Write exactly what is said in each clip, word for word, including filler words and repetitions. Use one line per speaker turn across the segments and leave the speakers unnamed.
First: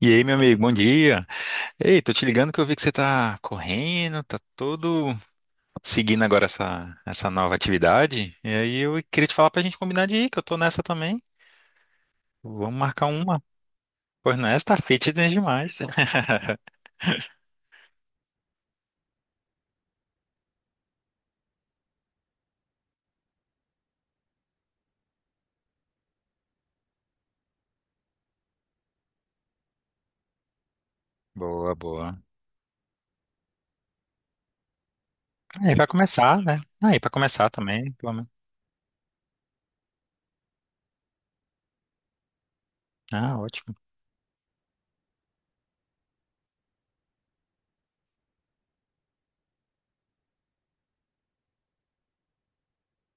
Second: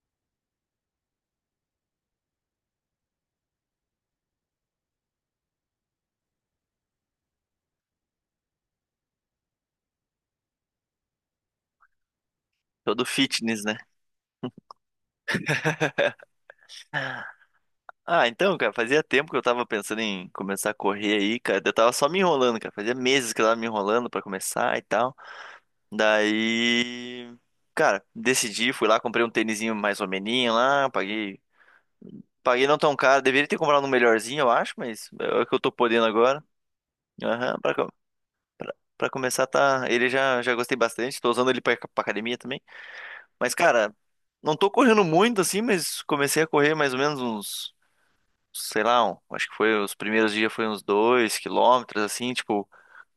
E aí, meu amigo, bom dia. Ei, tô te ligando que eu vi que você tá correndo, tá todo seguindo agora essa, essa nova atividade. E aí eu queria te falar pra gente combinar de ir, que eu tô nessa também. Vamos
Todo
marcar uma.
fitness, né?
Pois não, essa tá fitness demais.
Ah, então, cara, fazia tempo que eu tava pensando em começar a correr aí, cara. Eu tava só me enrolando, cara. Fazia meses que eu tava me enrolando pra começar e tal. Daí, cara, decidi, fui lá, comprei um tênisinho mais ou meninho lá, paguei.
Boa, boa.
Paguei não tão caro. Deveria ter comprado um melhorzinho, eu acho, mas é o que eu tô
Aí vai
podendo
começar,
agora.
né? Aí pra começar
Aham, pra,
também,
co-
pelo menos.
pra, pra começar, tá. Ele já, já gostei bastante. Tô usando ele pra, pra academia também.
Ah,
Mas,
ótimo.
cara, não tô correndo muito assim, mas comecei a correr mais ou menos uns. Sei lá, um- acho que foi os primeiros dias foi uns dois quilômetros, assim, tipo,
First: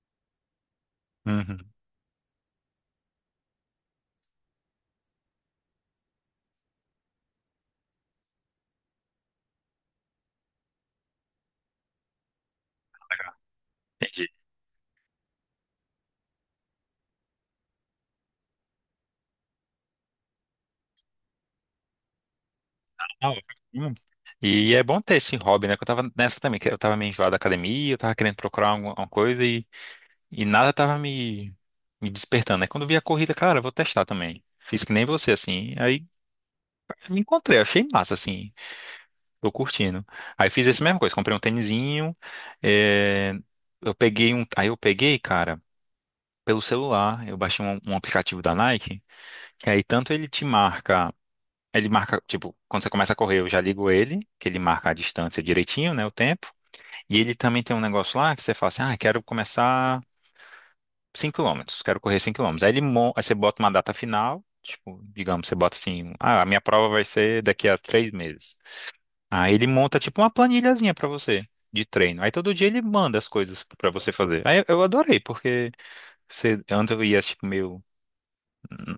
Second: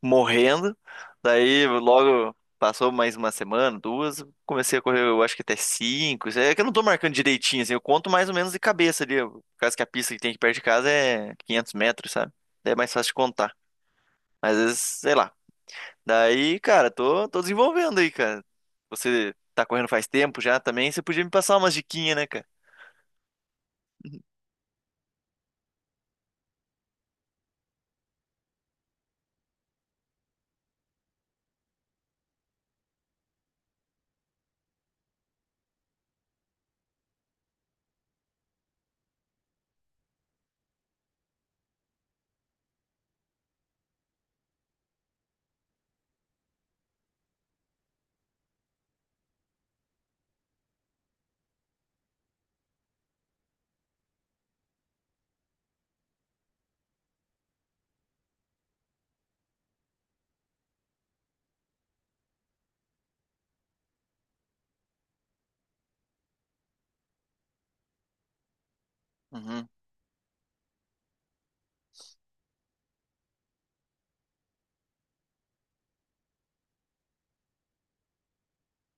morrendo.
Uhum.
Daí logo passou mais uma semana, duas, comecei a correr, eu acho que até cinco. Isso é que eu não tô marcando direitinho, assim, eu conto mais ou menos de cabeça ali. Por causa que a pista que tem aqui perto de casa é quinhentos metros, sabe? Daí é mais fácil de
Legal.
contar.
Entendi.
Mas às vezes, sei lá. Daí, cara, tô, tô desenvolvendo aí, cara. Você tá correndo faz tempo já também, você podia me passar umas diquinhas, né, cara?
Ah, ótimo. E é bom ter esse hobby, né? Que eu tava nessa também, que eu tava meio enjoado da academia, eu tava querendo procurar alguma alguma coisa. E nada tava me, me despertando. Aí quando eu vi a corrida, cara, eu vou testar também. Fiz que nem você, assim. Aí me encontrei, achei massa, assim. Tô curtindo. Aí fiz essa mesma coisa, comprei um tênisinho. eh, Eu peguei um. Aí eu peguei, cara, pelo celular. Eu baixei um, um aplicativo da Nike, que aí tanto ele te marca. Ele marca, tipo, quando você começa a correr, eu já ligo ele, que ele marca a distância direitinho, né, o tempo. E ele também tem um negócio lá que você fala assim, ah, quero começar. cinco quilômetros, quero correr cinco quilômetros. Aí, ele, mon- aí você bota uma data final, tipo, digamos, você bota assim, ah, a minha prova vai ser daqui a três meses. Aí ele
Uhum.
monta tipo uma planilhazinha pra você de treino. Aí todo dia ele manda as coisas pra você fazer. Aí eu adorei, porque você, antes eu ia tipo meio hum,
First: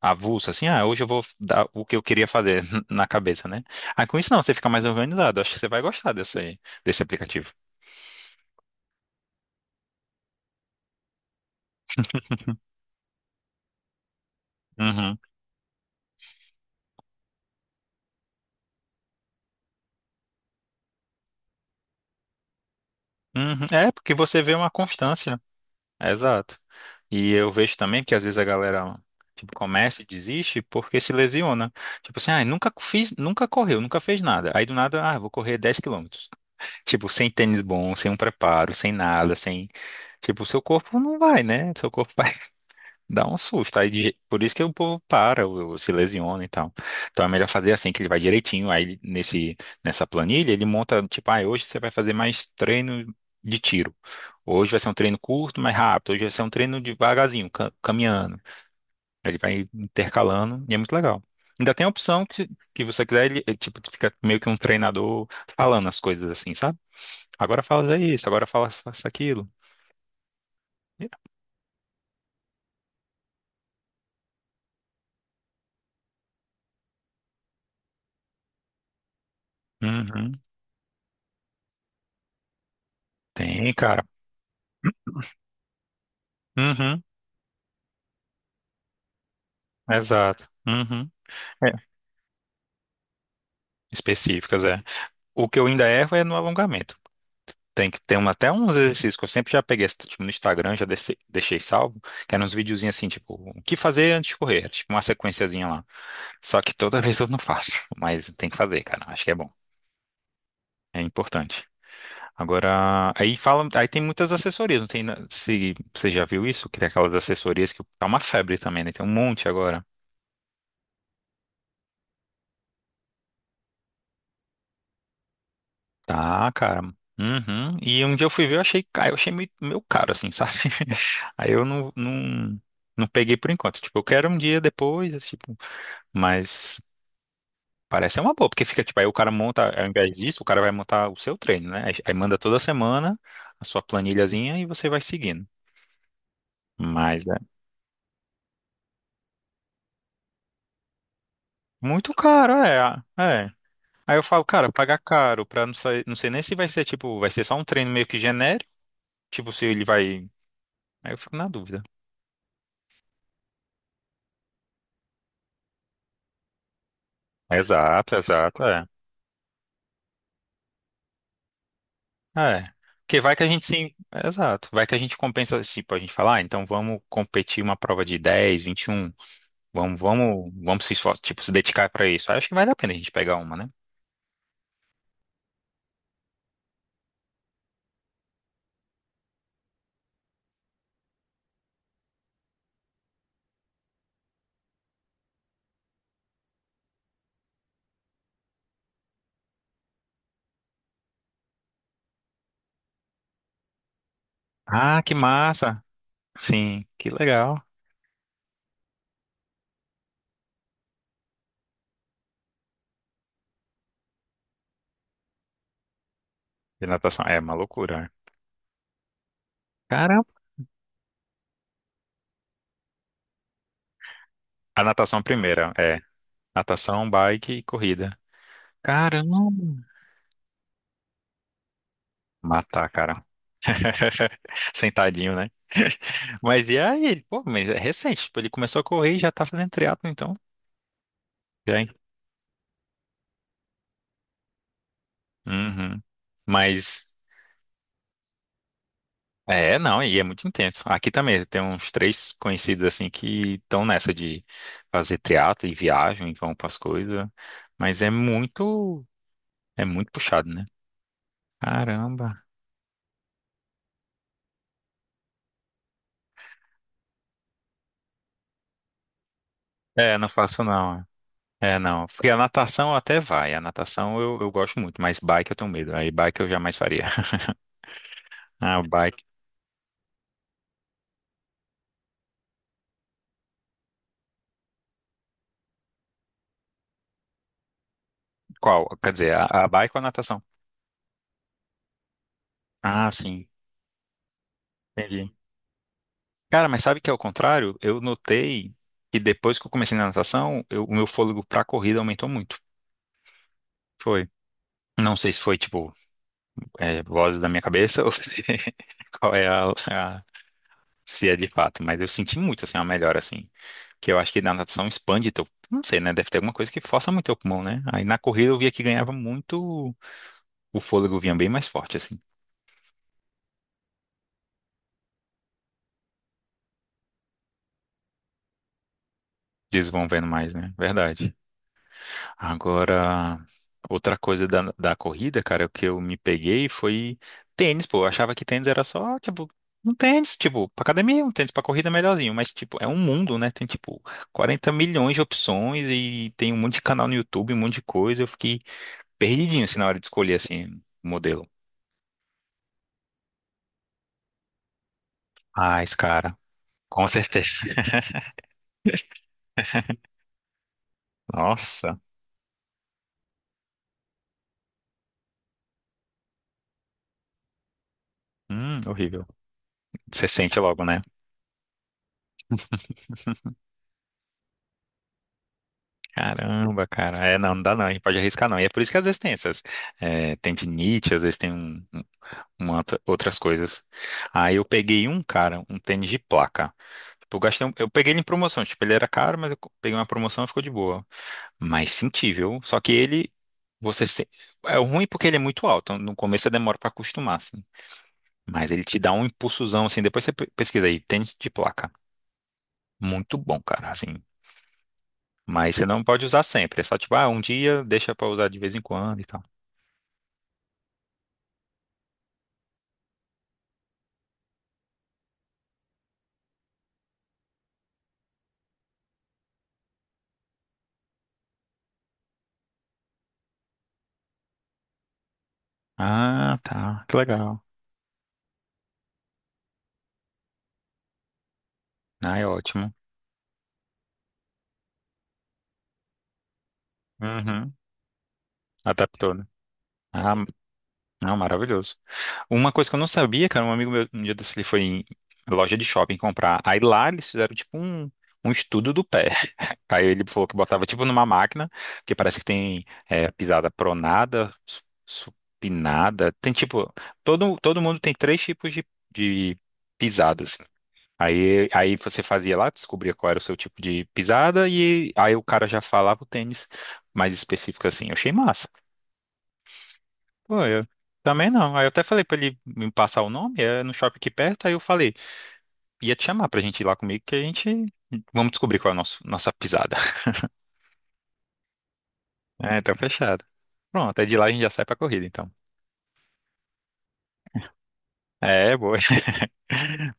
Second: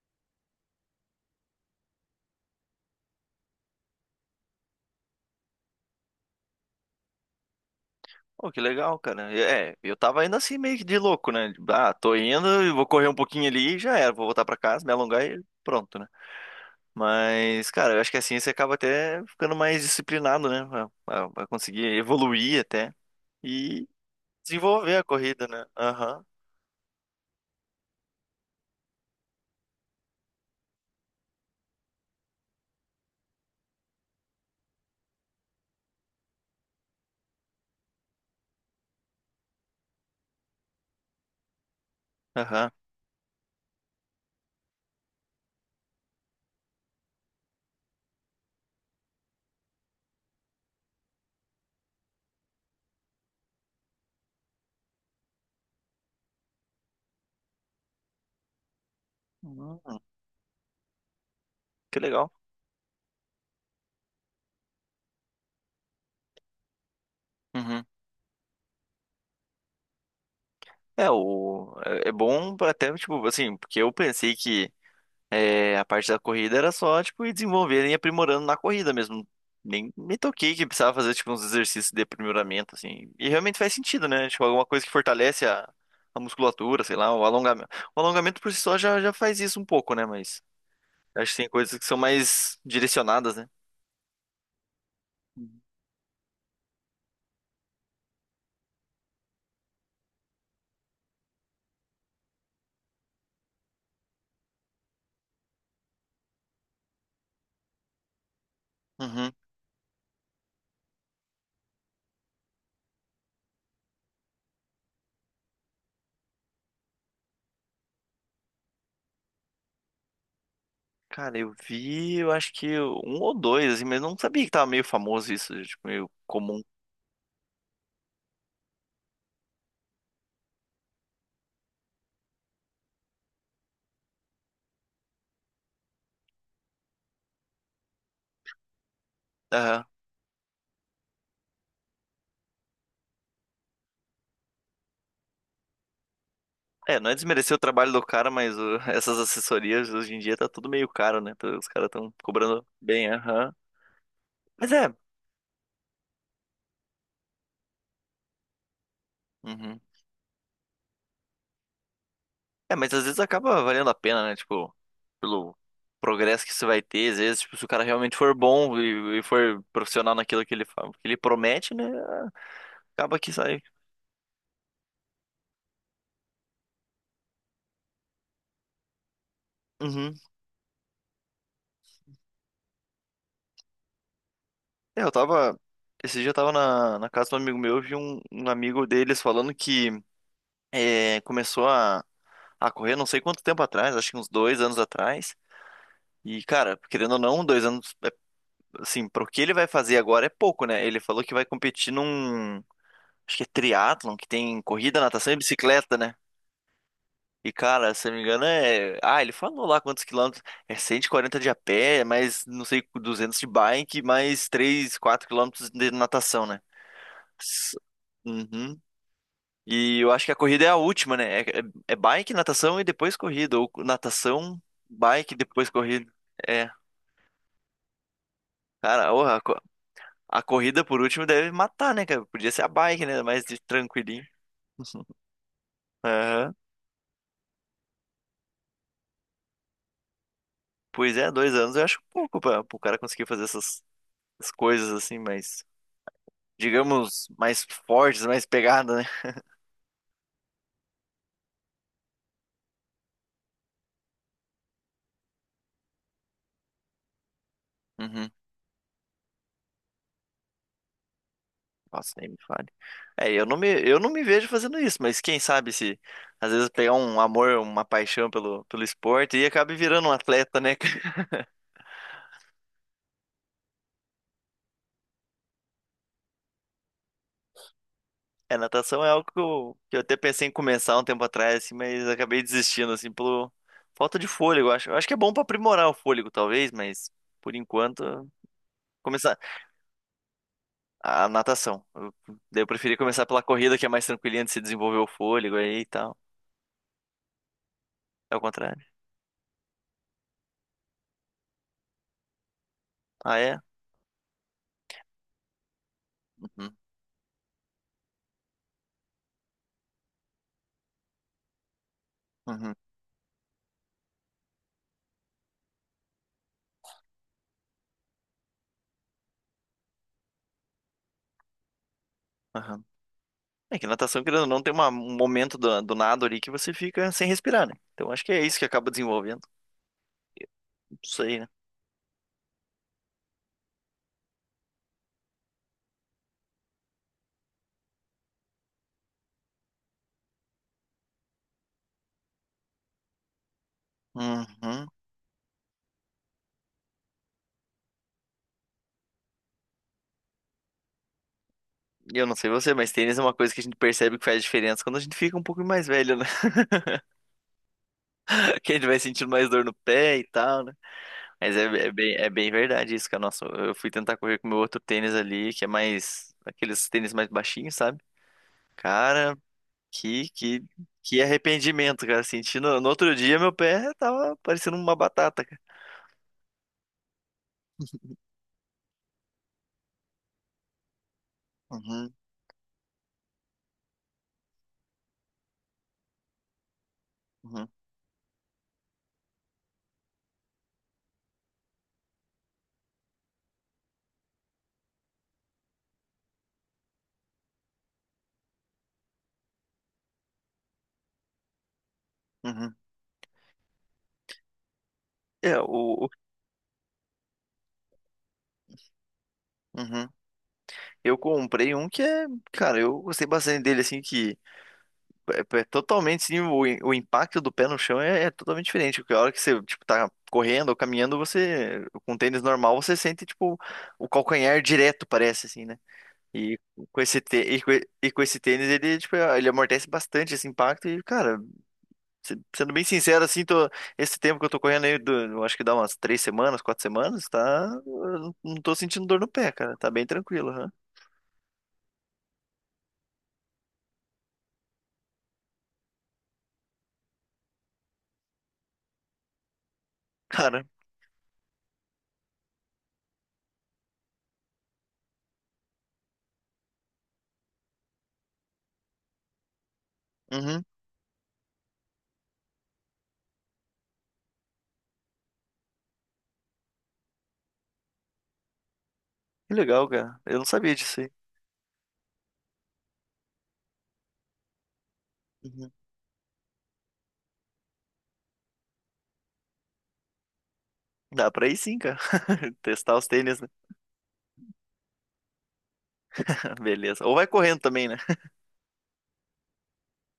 avulso, assim, ah, hoje eu vou dar o que eu queria fazer na cabeça, né? Aí com isso não, você fica mais organizado. Acho que você vai gostar desse desse aplicativo.
Pô, que legal, cara. É, eu tava indo assim meio que de louco, né? Tipo, ah, tô indo, eu vou correr um pouquinho ali e já era, vou voltar pra casa, me
Uhum.
alongar e pronto, né? Mas, cara, eu acho que assim você acaba até ficando mais disciplinado, né? Pra, pra- pra conseguir evoluir até
Uhum.
e
É, porque você vê uma
desenvolver a
constância.
corrida, né?
É,
Aham,
exato. E eu vejo também que às vezes a galera, tipo, começa e desiste porque se lesiona. Tipo assim, ah, nunca fiz, nunca correu, nunca fez nada. Aí do nada, ah, vou correr dez quilômetros. Tipo, sem tênis bom, sem um preparo, sem nada, sem tipo, o seu corpo não vai, né? Seu corpo vai.
aham.
Dá um susto. Aí, de- por isso que o povo para, o- o- se lesiona e tal. Então é melhor fazer assim, que ele vai direitinho. Aí ele- nesse, nessa planilha, ele monta, tipo, ah, hoje você vai fazer mais treino de tiro. Hoje vai ser um treino curto, mais rápido. Hoje vai ser um treino devagarzinho, ca- caminhando. Aí ele vai
Hum,
intercalando e é muito legal. Ainda tem a
que
opção
legal.
que, se- que você quiser, ele, ele, tipo, fica meio que um treinador falando as coisas assim, sabe? Agora
Uhum.
fala isso, agora fala isso, aquilo.
É, o, é é bom pra até, tipo, assim, porque eu pensei que é, a parte da corrida era só, tipo, ir desenvolvendo e aprimorando na corrida mesmo. Nem me
Uhum.
toquei que precisava fazer, tipo, uns exercícios de aprimoramento, assim. E realmente faz
Tem, cara.
sentido, né? Tipo, alguma coisa que fortalece a, a musculatura, sei
Uhum.
lá, o alongamento. O alongamento por si só já, já faz isso um pouco, né? Mas
Exato. Uhum.
acho que tem
É.
coisas que são mais direcionadas, né?
Específicas, é. O
Uhum.
que eu ainda erro é no alongamento. Tem que ter um, até uns exercícios que eu sempre já peguei, tipo, no Instagram, já deixei, deixei salvo, que eram uns videozinhos assim, tipo, o que fazer antes de correr? Era, tipo, uma sequenciazinha lá. Só que toda vez eu não faço, mas tem que fazer, cara. Acho que
Uhum.
é bom. É importante. Agora, aí fala, aí tem muitas assessorias, não tem, na- se você já viu isso, que tem aquelas assessorias que tá uma febre também, né? Tem um monte agora.
Cara, eu vi, eu acho que um ou dois, assim, mas não sabia que tava meio famoso isso, tipo, meio
Tá,
comum.
cara. Uhum. E um dia eu fui ver, eu achei, ca- eu achei meio, meio caro, assim, sabe? Aí eu não, não, não peguei por enquanto. Tipo, eu quero um dia depois, esse tipo, mas parece ser uma boa, porque fica, tipo, aí o cara monta, ao invés disso, o cara vai montar o seu treino, né? Aí, aí manda toda semana a sua planilhazinha e você vai seguindo.
É, não é
Mas é
desmerecer o trabalho do cara, mas o- essas assessorias hoje em dia tá tudo meio caro, né? Então, os caras
muito
estão
caro,
cobrando
é,
bem,
é.
aham.
Aí eu falo, cara,
Mas é.
pagar caro pra não sair, não sei nem se vai ser, tipo, vai ser só um treino meio que genérico, tipo, se
Uhum.
ele vai. Aí eu fico na dúvida.
É, mas às vezes acaba valendo a pena, né? Tipo, pelo progresso que você vai ter, às vezes, tipo, se o cara
Exato,
realmente for bom
exato,
e, e for profissional naquilo que ele, fa- que ele promete, né?
é.
Acaba
Porque
que
vai que a
sai.
gente sim. Exato. Vai que a gente compensa, tipo, a gente falar ah, então vamos competir uma prova de dez vinte e um. Vamos,
Uhum.
vamos, vamos se esforçar, tipo, se dedicar para isso. Aí acho que vale a pena a gente pegar uma, né?
É, eu tava. Esse dia eu tava na, na casa de um amigo meu, eu vi um, um amigo deles falando que é, começou a, a correr não sei quanto tempo atrás, acho que uns dois anos atrás. E, cara, querendo ou não, dois anos, é, assim, pro que ele vai fazer agora é pouco, né? Ele falou que vai competir num, acho que é triatlon, que tem corrida,
Ah, que
natação e
massa!
bicicleta, né?
Sim, que
E,
legal.
cara, se eu não me engano, é... ah, ele falou lá quantos quilômetros. É cento e quarenta de a pé, mais, não sei, duzentos de bike, mais três quatro quilômetros de natação, né?
E natação, é uma
S-
loucura, né?
Uhum. E eu acho que a
Caramba!
corrida é a última, né? É, é é bike, natação e depois corrida. Ou natação,
A natação
bike, depois
primeira, é.
corrida. É.
Natação, bike e corrida.
Cara, orra,
Caramba!
a corrida, por último, deve matar, né, cara? Podia ser a
Matar,
bike, né?
cara.
Mais de tranquilinho.
Sentadinho, né?
Aham.
Mas e aí? Pô, mas é recente. Tipo, ele começou a correr e já tá fazendo triatlo, então.
Pois é, dois anos
Já.
eu acho pouco pra o cara conseguir fazer essas, essas coisas assim, mais,
Uhum. Mas
digamos, mais fortes, mais pegada, né?
é, não, e é muito intenso. Aqui também tem uns três conhecidos assim que estão nessa de fazer triatlo e viajam e vão para as coisas, mas é
Uhum.
muito é muito puxado, né?
Nossa, nem me
Caramba.
fale. É, eu não me, eu não me vejo fazendo isso, mas quem sabe se às vezes pegar um amor, uma paixão pelo, pelo esporte e acabe virando um
É, não
atleta,
faço
né?
não. É, é, não. Porque a natação até vai. A natação eu, eu gosto muito, mas bike eu tenho medo. Aí bike eu jamais faria.
É,
Ah,
natação é
bike.
algo que eu, que eu até pensei em começar um tempo atrás, assim, mas acabei desistindo, assim, pelo falta de fôlego, eu acho. Eu acho que é bom pra aprimorar o fôlego, talvez, mas por enquanto,
Qual? Quer dizer,
começar
a, a bike ou a natação?
a natação. Eu, daí eu preferi
Ah,
começar pela
sim.
corrida, que é mais tranquilinha de se desenvolver o
Entendi.
fôlego aí e tal.
Cara, mas sabe que é o contrário? Eu
É o
notei
contrário.
que depois que eu comecei na natação, eu- o meu fôlego pra corrida aumentou muito.
Ah, é?
Foi. Não sei se foi, tipo,
Uhum,
é, vozes da minha cabeça ou se, qual é a, a- se é de fato, mas eu senti muito,
uhum,
assim, uma melhora, assim. Que eu acho que na natação expande teu, não sei, né? Deve ter alguma coisa que força muito teu pulmão, né? Aí na corrida eu via que ganhava muito, o fôlego vinha bem mais forte, assim.
aham. É que natação, querendo ou não, tem uma- um momento do, do nado ali que você fica sem respirar, né? Então acho que é isso que acaba desenvolvendo.
Desenvolvendo mais, né?
Não
Verdade.
sei, né?
Agora, outra coisa da, da corrida, cara, o que eu me peguei foi tênis, pô. Eu achava que tênis era só, tipo, um tênis, tipo, pra academia, um tênis pra corrida é melhorzinho. Mas, tipo, é um mundo, né? Tem, tipo, quarenta
Uhum.
milhões de opções e tem um monte de canal no YouTube, um monte de coisa. Eu fiquei perdidinho, assim, na hora de escolher, assim, o modelo.
Eu não sei você, mas tênis é uma coisa que a gente percebe que faz diferença quando a gente fica um pouco mais
Mas,
velho, né?
cara, com certeza.
Que a gente vai sentindo mais dor no pé e tal, né? Mas é, é
Nossa,
bem, é bem verdade isso, cara. Nossa, eu fui tentar correr com o meu outro tênis ali, que é mais... Aqueles tênis mais baixinhos, sabe?
hum, horrível.
Cara,
Você
que,
sente
que,
logo, né?
que arrependimento, cara. Senti no, no outro dia meu pé tava parecendo uma batata, cara.
Caramba, cara. É, não, não dá não. A gente pode arriscar não. E é por isso que às vezes tem essas. É, tem tendinite, às vezes tem um, um-
Uhum,
uma outra- outras coisas. Aí eu peguei um, cara, um tênis de placa. Tipo, eu gastei
uhum,
um- eu peguei ele em promoção. Tipo, ele era caro, mas eu co- peguei uma promoção e ficou de boa. Mas senti, viu? Só que ele, você se... é o ruim porque ele é muito alto. No começo você demora pra acostumar, assim. Mas ele te dá um impulsozão, assim. Depois você pe- pesquisa aí, tênis de placa.
uhum.
Muito bom, cara, assim.
É,
Mas você não
o... o-
pode usar sempre. É só tipo, ah, um dia deixa pra usar de vez em quando e tal.
uhum. Eu comprei um que é... Cara, eu gostei bastante dele, assim, que... É, é totalmente sim, o, o impacto do pé no chão é, é totalmente diferente. Porque a hora que você, tipo, tá correndo ou caminhando, você, com um tênis normal, você sente, tipo, o calcanhar direto, parece, assim, né? E
Ah,
com
tá. Que
esse, tê- e
legal.
com, e- e com esse tênis, ele, tipo, é, ele amortece bastante esse impacto. E, cara,
Ah,
se-
é
sendo bem
ótimo.
sincero, assim, tô, esse tempo que eu tô correndo aí, do, eu acho que dá umas três semanas, quatro semanas, tá?
Uhum.
Eu não não tô sentindo dor no
Adaptou, né?
pé, cara. Tá bem
Ah,
tranquilo, né?
não, maravilhoso. Uma coisa que eu não sabia, cara, um amigo meu, um dia desse, ele foi em loja de shopping comprar. Aí lá eles fizeram tipo um, um estudo do pé. Aí ele falou que
Cara,
botava tipo numa máquina, que parece que tem é, pisada pronada, su- supinada. Tem tipo, todo, todo mundo tem três tipos de, de pisadas.
uhum,
Aí, aí você fazia lá, descobria qual era o seu tipo de pisada, e aí o cara já falava o tênis mais específico assim. Eu achei massa.
que legal, cara. Eu não
Pô,
sabia
eu
disso aí.
também não. Aí eu até falei pra ele me passar o nome, é no shopping aqui perto, aí eu falei,
Uhum.
ia te chamar pra gente ir lá comigo, que a gente vamos descobrir qual é a nossa, nossa pisada.
Dá pra ir sim, cara.
É, então
Testar os tênis,
fechado.
né?
Pronto, é de lá a gente já sai pra corrida, então.
Beleza. Ou vai correndo também, né?
É, boa.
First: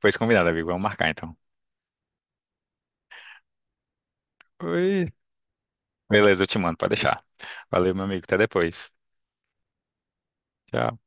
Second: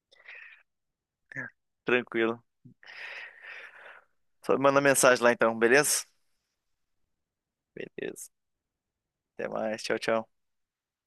Pois combinado, amigo. Vamos marcar, então.
Tranquilo. Só me manda
Oi.
mensagem lá então, beleza?
Beleza, eu te mando, pode deixar. Valeu, meu amigo.
Beleza.
Até depois.
Até mais. Tchau, tchau.
Tchau.